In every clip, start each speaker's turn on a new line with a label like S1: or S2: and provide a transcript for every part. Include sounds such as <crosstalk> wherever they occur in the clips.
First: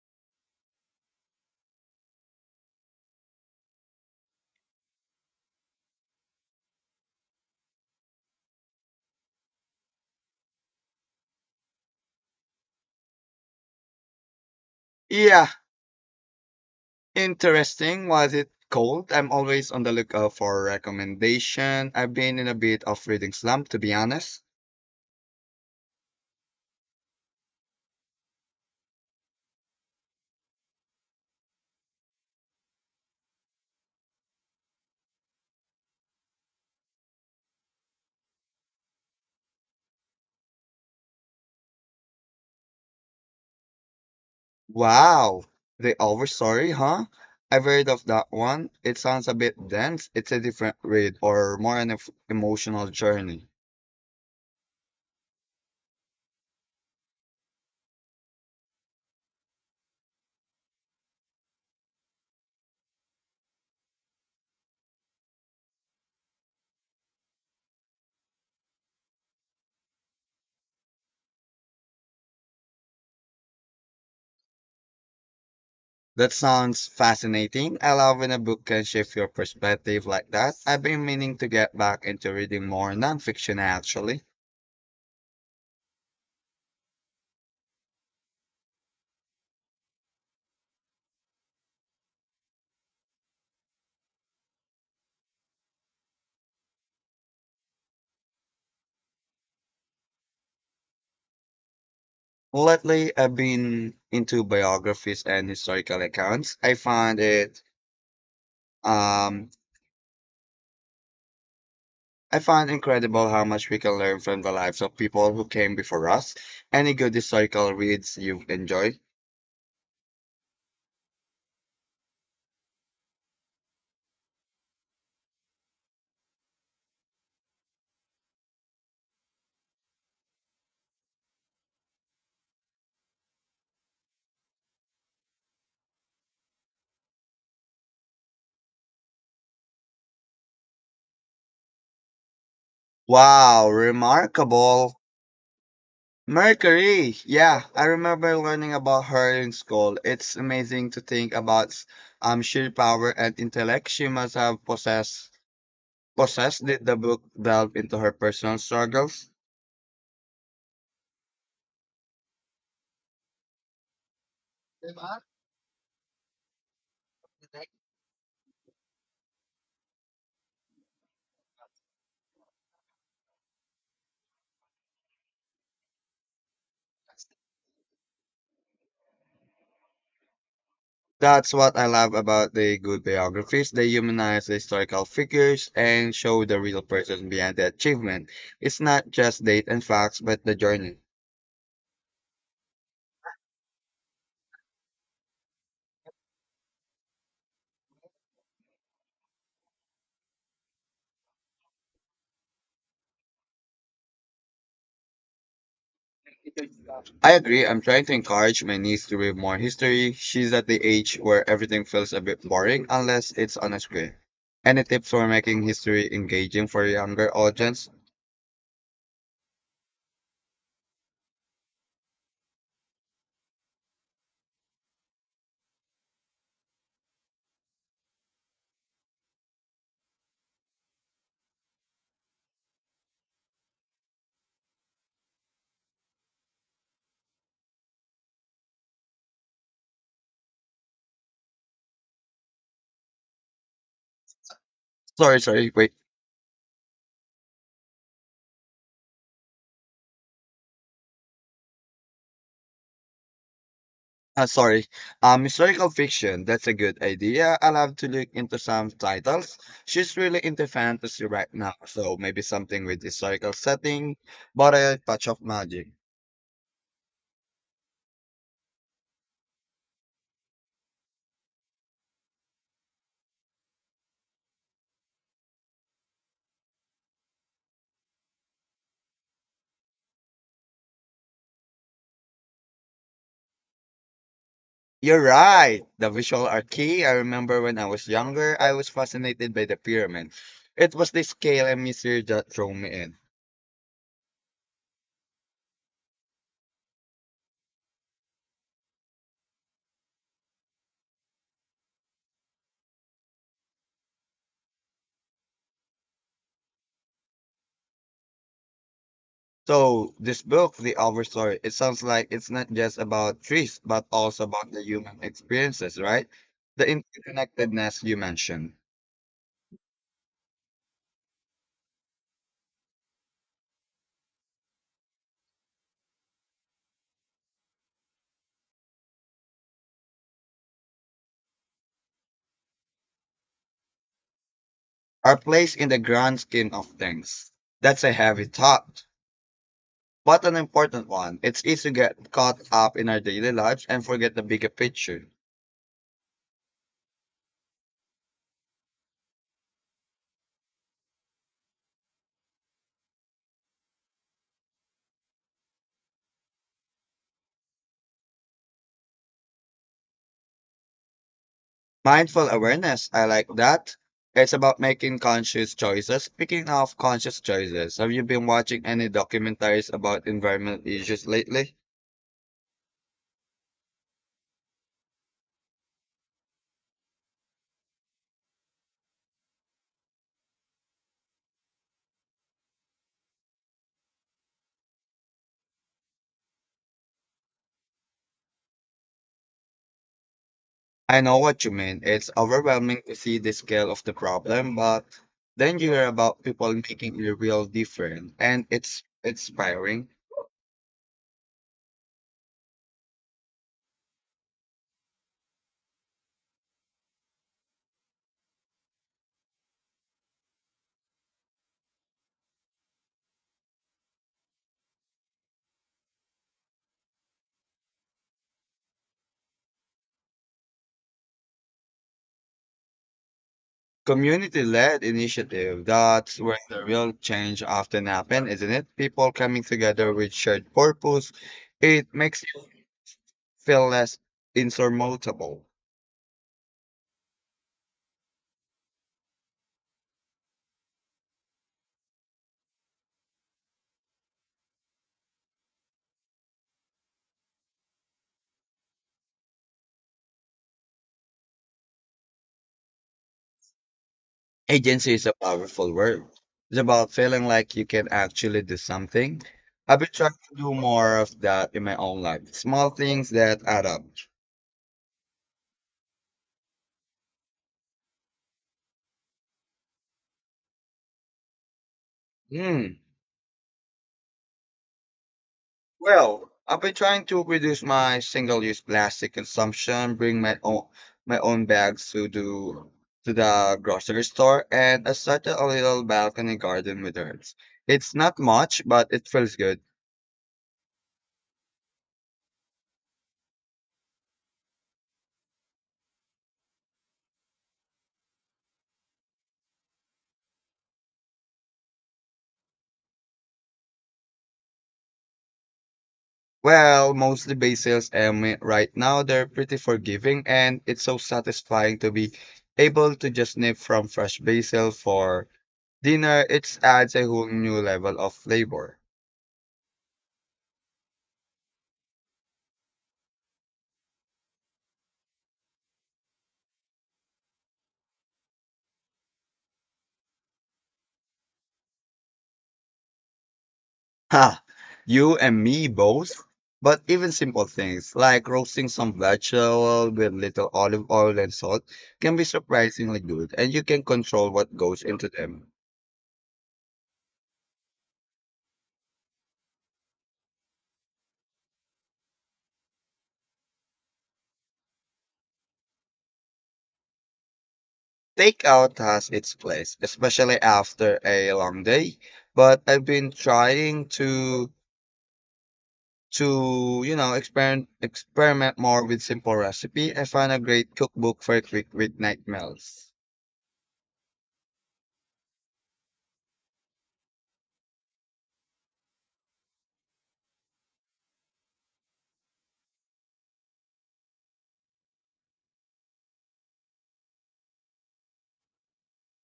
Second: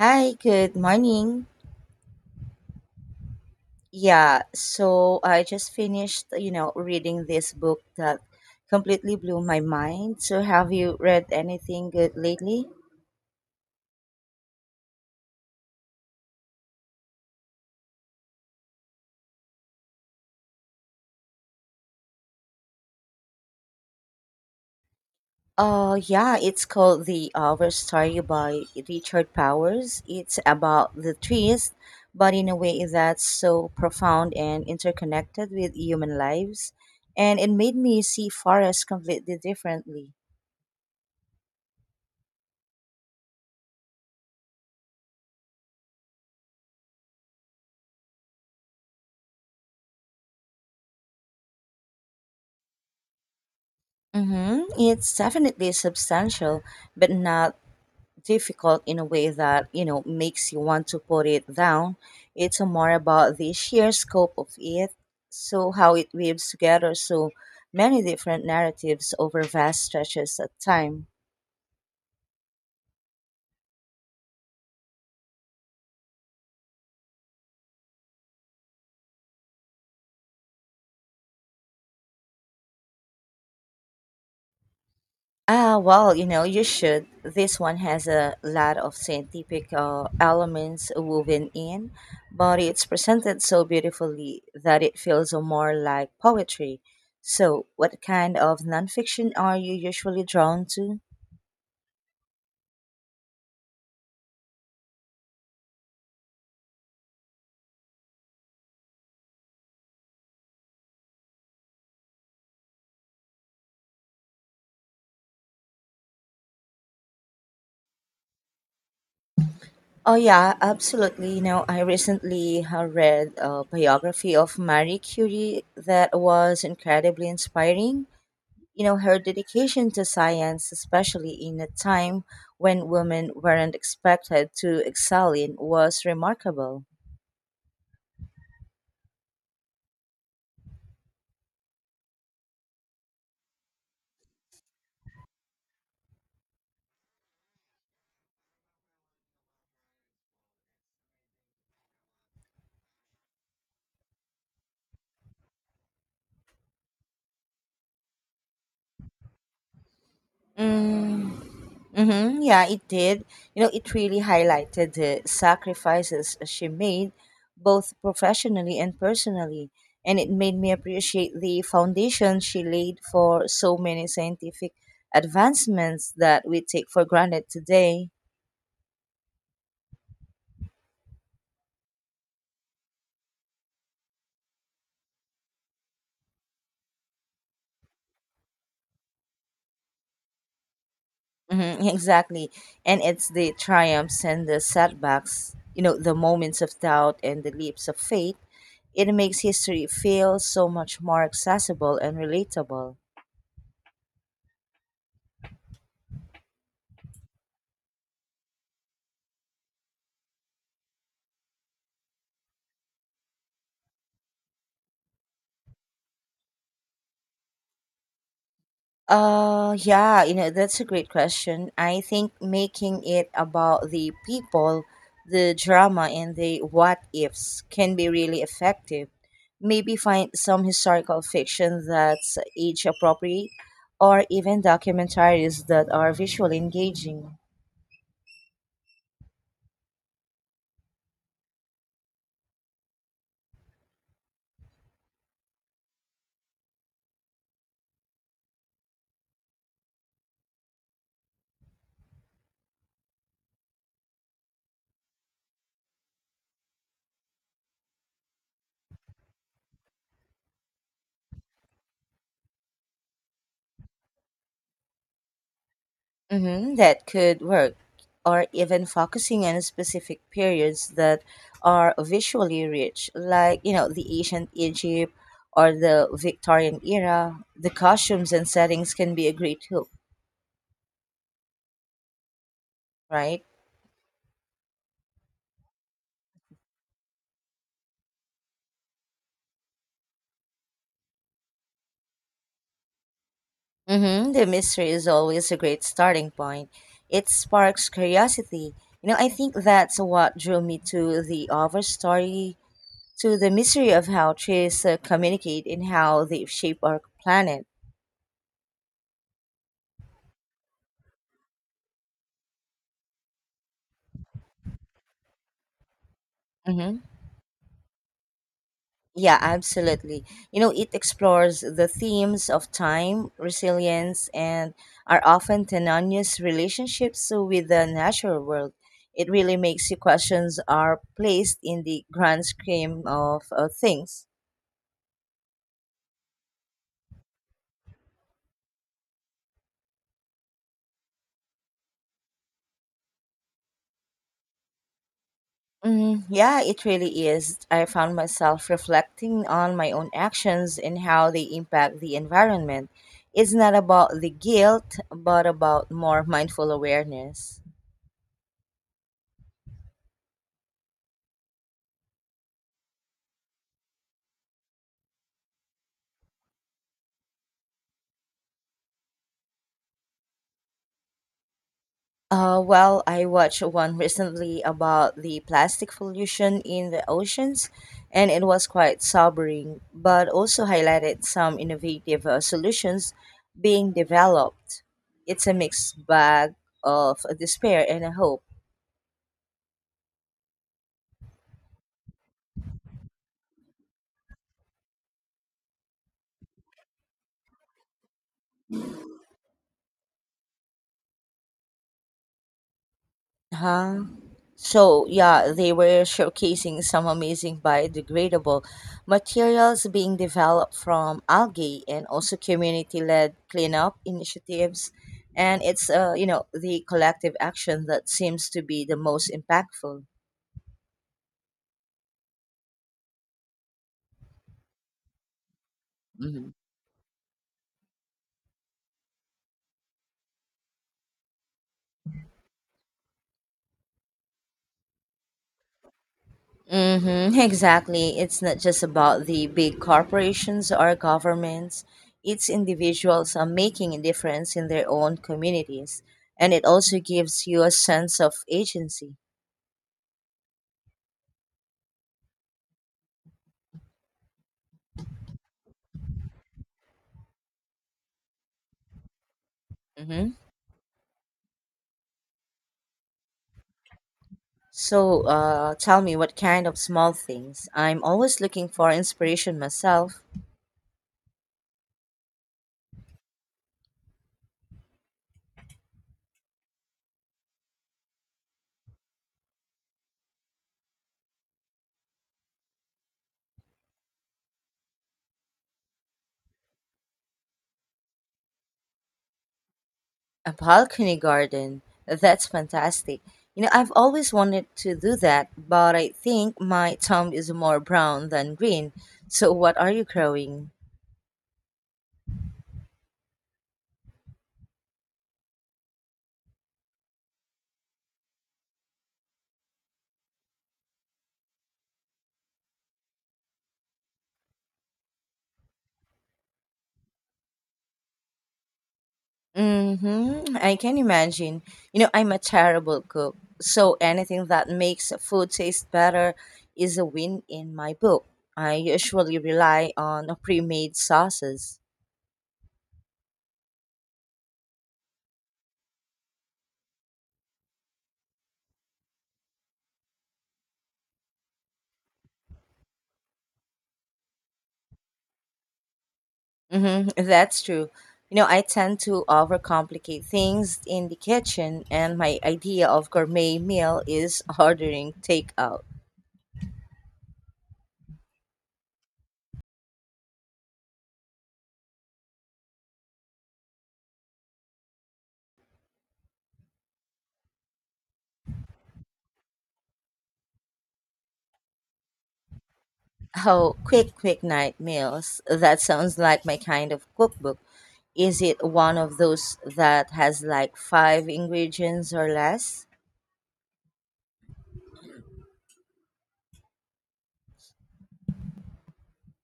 S1: Hi, good morning. Yeah, so I just finished, reading this book that completely blew my mind. So have you read anything good lately?
S2: Yeah, interesting. Was it cold? I'm always on the lookout for a recommendation. I've been in a bit of reading slump, to be honest.
S1: Yeah, it's called The Our Story by Richard Powers. It's about the trees, but in a way that's so profound and interconnected with human lives. And it made me see forests completely differently.
S2: Wow, the Overstory, huh? I've heard of that one. It sounds a bit dense. It's a different read or more an emotional journey.
S1: Mm-hmm. It's definitely substantial, but not difficult in a way that makes you want to put it down. It's more about the sheer scope of it, so how it weaves together so many different narratives over vast stretches of time.
S2: That sounds fascinating. I love when a book can shift your perspective like that. I've been meaning to get back into reading more nonfiction actually.
S1: Ah, well, you know, you should. This one has a lot of scientific elements woven in, but it's presented so beautifully that it feels more like poetry. So what kind of nonfiction are you usually drawn to?
S2: Lately, I've been into biographies and historical accounts. Um, I find incredible how much we can learn from the lives of people who came before us. Any good historical reads you've enjoyed?
S1: Oh yeah, absolutely. You know, I recently read a biography of Marie Curie that was incredibly inspiring. You know, her dedication to science, especially in a time when women weren't expected to excel in, was remarkable.
S2: Wow, remarkable. Mercury. Yeah, I remember learning about her in school. It's amazing to think about sheer power and intellect she must have possessed. Possessed. Did the book delve into her personal struggles?
S1: Mm, Mm-hmm. Yeah, it did. You know, it really highlighted the sacrifices she made, both professionally and personally. And it made me appreciate the foundation she laid for so many scientific advancements that we take for granted today.
S2: That's what I love about the good biographies. They humanize the historical figures and show the real person behind the achievement. It's not just date and facts, but the journey.
S1: Mm-hmm. <laughs> Exactly. And it's the triumphs and the setbacks, the moments of doubt and the leaps of faith. It makes history feel so much more accessible and relatable.
S2: I agree. I'm trying to encourage my niece to read more history. She's at the age where everything feels a bit boring unless it's on a screen. Any tips for making history engaging for a younger audience?
S1: Yeah, you know, that's a great question. I think making it about the people, the drama, and the what ifs can be really effective. Maybe find some historical fiction that's age appropriate, or even documentaries that are visually engaging.
S2: Sorry, sorry. Wait. Sorry. Historical fiction. That's a good idea. I'll have to look into some titles. She's really into fantasy right now, so maybe something with historical setting, but a touch of magic.
S1: Hmm, that could work, or even focusing on specific periods that are visually rich, like you know the ancient Egypt or the Victorian era. The costumes and settings can be a great hook, right?
S2: You're right. The visual are key. I remember when I was younger, I was fascinated by the pyramid. It was the scale and mystery that drew me in.
S1: Mm-hmm. The mystery is always a great starting point. It sparks curiosity. You know, I think that's what drew me to the Over story, to the mystery of how trees communicate and how they shape our planet.
S2: So this book, The Overstory, it sounds like it's not just about trees, but also about the human experiences, right? The
S1: Mhm.
S2: interconnectedness you mentioned.
S1: Yeah, absolutely. You know, it explores the themes of time, resilience, and our often tenuous relationships with the natural world. It really makes you questions are placed in the grand scheme of things.
S2: Our place in the grand scheme of things. That's a heavy thought, but an important one. It's easy to get caught up in our daily lives and forget the bigger picture.
S1: Mm, yeah, it really is. I found myself reflecting on my own actions and how they impact the environment. It's not about the guilt, but about more mindful awareness.
S2: Mindful awareness, I like that. It's about making conscious choices. Speaking of conscious choices, have you been watching any documentaries about environmental issues lately?
S1: Well, I watched one recently about the plastic pollution in the oceans, and it was quite sobering, but also highlighted some innovative solutions being developed. It's a mixed bag of despair and hope.
S2: I know what you mean. It's overwhelming to see the scale of the problem, but then you hear about people making a real difference, and it's inspiring.
S1: Huh? So, yeah, they were showcasing some amazing biodegradable materials being developed from algae and also community led cleanup initiatives. And it's, you know, the collective action that seems to be the most impactful.
S2: Community-led initiative, that's
S1: Hmm.
S2: where the real change often happens, isn't it? People coming together with shared purpose, it makes you feel less insurmountable.
S1: Mm-hmm, exactly. It's not just about the big corporations or governments. It's individuals are making a difference in their own communities. And it also gives you a sense of agency.
S2: Agency is a powerful word. It's about feeling like you can actually do something. I've been trying
S1: Mm-hmm.
S2: to do more of that in my own life. Small things that add up.
S1: So, tell me what kind of small things. I'm always looking for inspiration myself.
S2: Hmm. Well, I've been trying to reduce my single-use plastic consumption, bring my own bags to the grocery store, and I started a little balcony garden with herbs. It's not much, but it feels good.
S1: A balcony garden. That's fantastic. You know, I've always wanted to do that, but I think my thumb is more brown than green. So, what are you growing?
S2: Well, mostly basils, and right now they're pretty forgiving, and it's so satisfying to be able to just nip from fresh basil for dinner. It adds a whole new level of flavor.
S1: Mm-hmm. I can imagine. You know, I'm a terrible cook, so anything that makes food taste better is a win in my book. I usually rely on pre-made sauces.
S2: Ha! You and me both. But even simple things like roasting some vegetable with little olive oil and salt can be surprisingly good, and you can control what goes into them.
S1: Mm-hmm, that's true. You know, I tend to overcomplicate things in the kitchen, and my idea of gourmet meal is <laughs> ordering takeout.
S2: Takeout has its place, especially after a long day. But I've been trying to experiment more with simple recipe. I found a great cookbook for quick weeknight meals.
S1: Oh, quick night meals. That sounds like my kind of cookbook. Is it one of those that has like five ingredients or less?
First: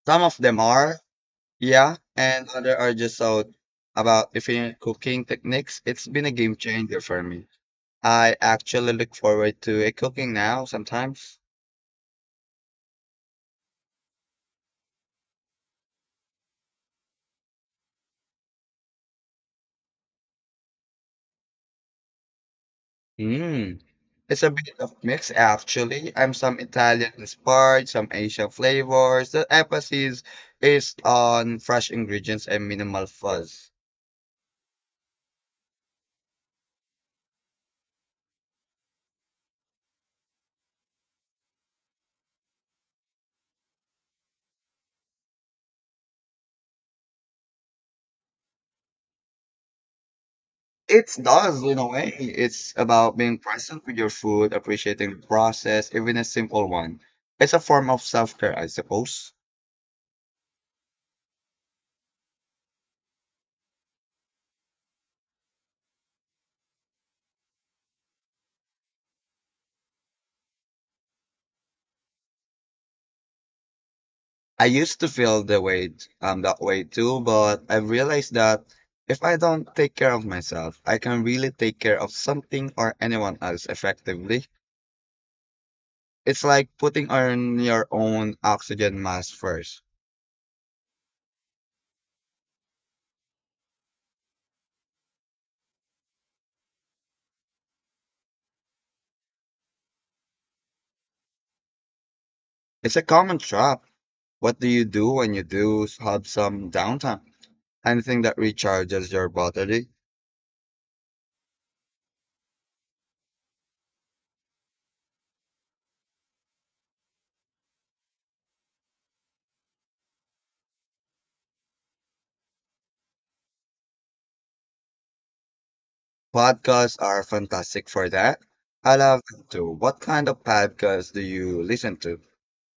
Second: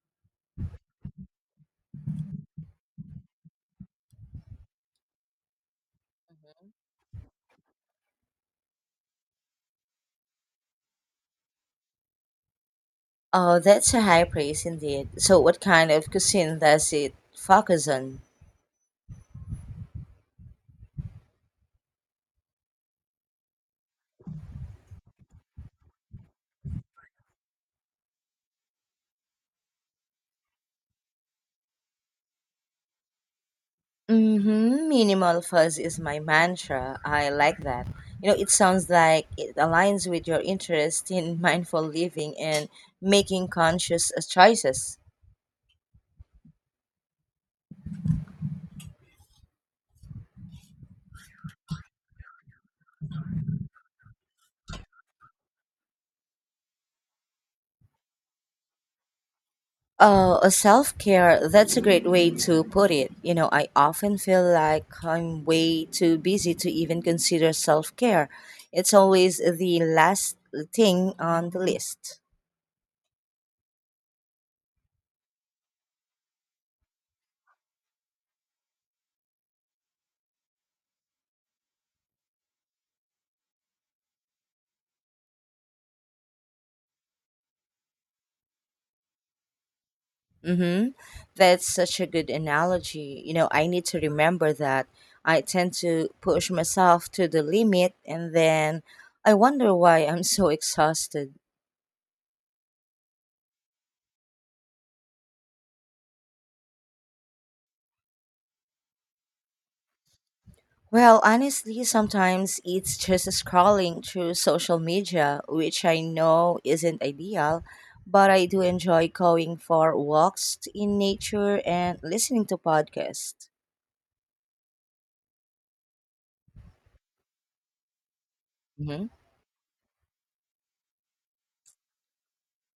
S2: Some of them are. Yeah, and other are just out about different cooking techniques. It's been a game changer for me. I actually look forward to a cooking now sometimes.
S1: Oh, that's a high praise indeed. So, what kind of cuisine does it focus on?
S2: Mm. It's a bit of mix actually. I'm some Italian inspired, some Asian flavors. The emphasis is on fresh ingredients and minimal fuzz.
S1: Mm-hmm. Minimal fuzz is my mantra. I like that. You know, it sounds like it aligns with your interest in <laughs> mindful living and making conscious choices.
S2: It does in a way. It's about being present with your food, appreciating the process, even a simple one. It's a form of self-care, I suppose.
S1: Self-care, that's a great way to put it. You know, I often feel like I'm way too busy to even consider self-care. It's always the last thing on the list.
S2: I used to feel the way that way too, but I realized that if I don't take care of myself, I can really take care of something or anyone else effectively. It's like putting on your own oxygen mask first.
S1: Mm-hmm. That's such a good analogy. You know, I need to remember that I tend to push myself to the limit and then I wonder why I'm so exhausted.
S2: It's a common trap. What do you do when you do have some downtime? Anything that recharges your battery.
S1: Well, honestly, sometimes it's just scrolling through social media, which I know isn't ideal, but I do enjoy going for walks in nature and listening to podcasts.
S2: Podcasts are fantastic for that. I love them too. What kind of podcasts do you listen to?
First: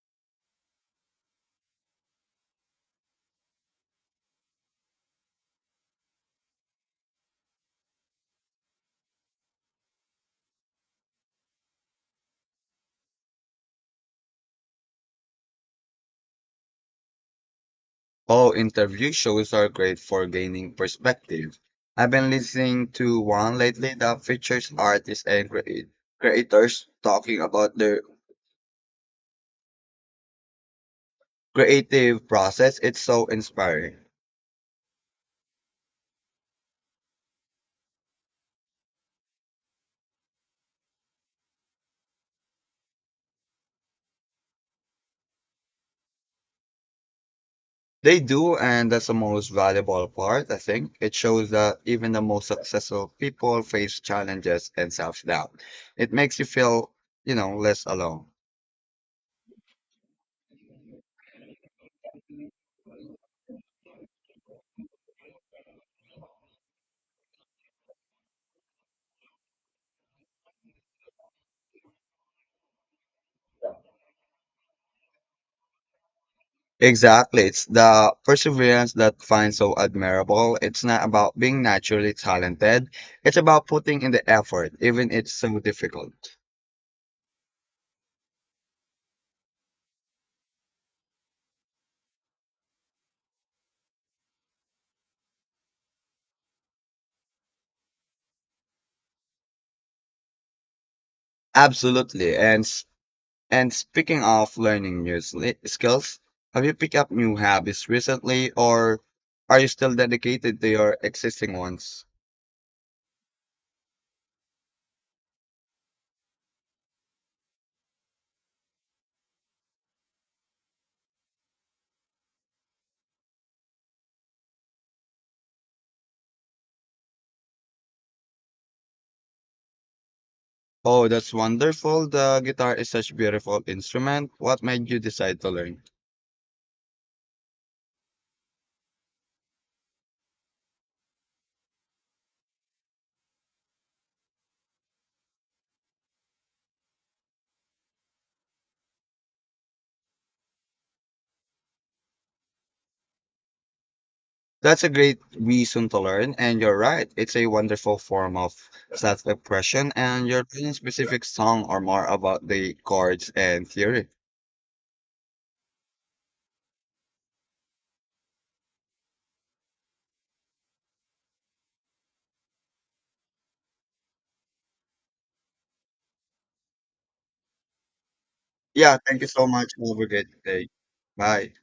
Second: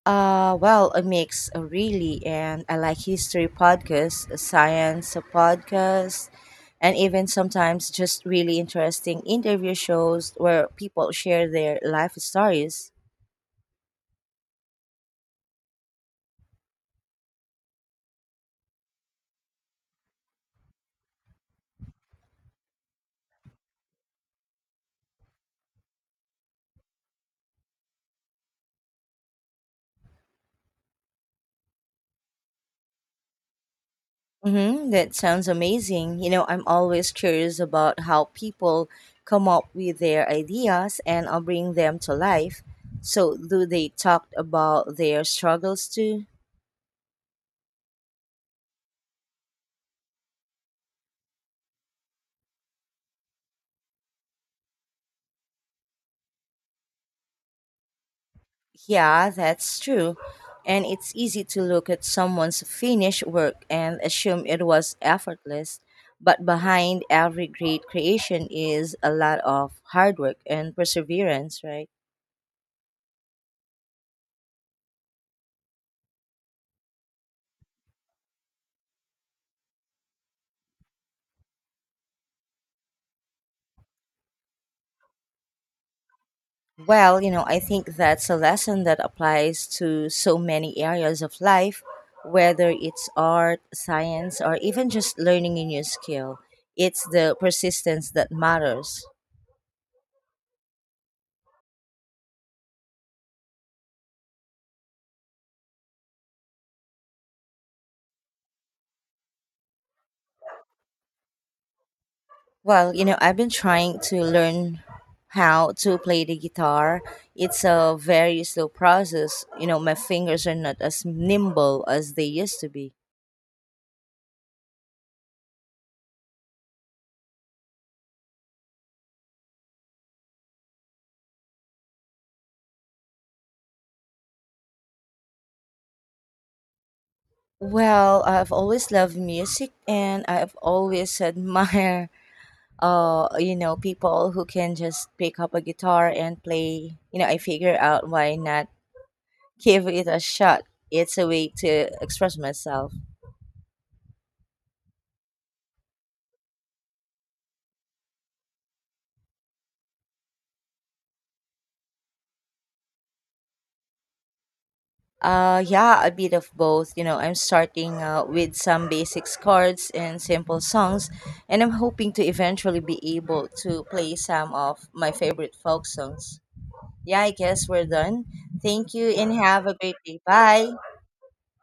S1: Well, a mix really, and I like history podcasts, science podcasts, and even sometimes just really interesting interview shows where people share their life stories.
S2: Oh, interview shows are great for gaining perspective. I've been listening to one lately that features creators talking about their creative process. It's so inspiring.
S1: Mm-hmm, that sounds amazing. You know, I'm always curious about how people come up with their ideas and bring them to life. So, do they talk about their struggles too?
S2: They do, and that's the most valuable part, I think. It shows that even the most successful people face challenges and self doubt. It makes you feel, less alone.
S1: Yeah, that's true. And it's easy to look at someone's finished work and assume it was effortless. But behind every great creation is a lot of hard work and perseverance, right?
S2: Exactly. It's the perseverance that finds so admirable. It's not about being naturally talented. It's about putting in the effort, even it's so difficult.
S1: Well, you know, I think that's a lesson that applies to so many areas of life, whether it's art, science, or even just learning a new skill. It's the persistence that matters.
S2: Absolutely. And speaking of learning new skills, have you picked up new habits recently, or are you still dedicated to your existing ones?
S1: Well, you know, I've been trying to learn how to play the guitar. It's a very slow process. You know, my fingers are not as nimble as they used to be.
S2: Oh, that's wonderful. The guitar is such a beautiful instrument. What made you decide to learn?
S1: Well, I've always loved music and I've always <laughs> admired you know, people who can just pick up a guitar and play. You know, I figure out why not give it a shot. It's a way to express myself.
S2: That's a great reason to learn, and you're right. It's a wonderful form of self-expression, and your learning specific song are more about the chords and theory.
S1: Yeah, a bit of both. You know, I'm starting with some basics chords and simple songs, and I'm hoping to eventually be able to play some of my favorite folk songs. Yeah, I guess we're done. Thank
S2: Yeah,
S1: you
S2: thank you
S1: and
S2: so
S1: have
S2: much.
S1: a great
S2: Have a
S1: day.
S2: great day.
S1: Bye.
S2: Bye.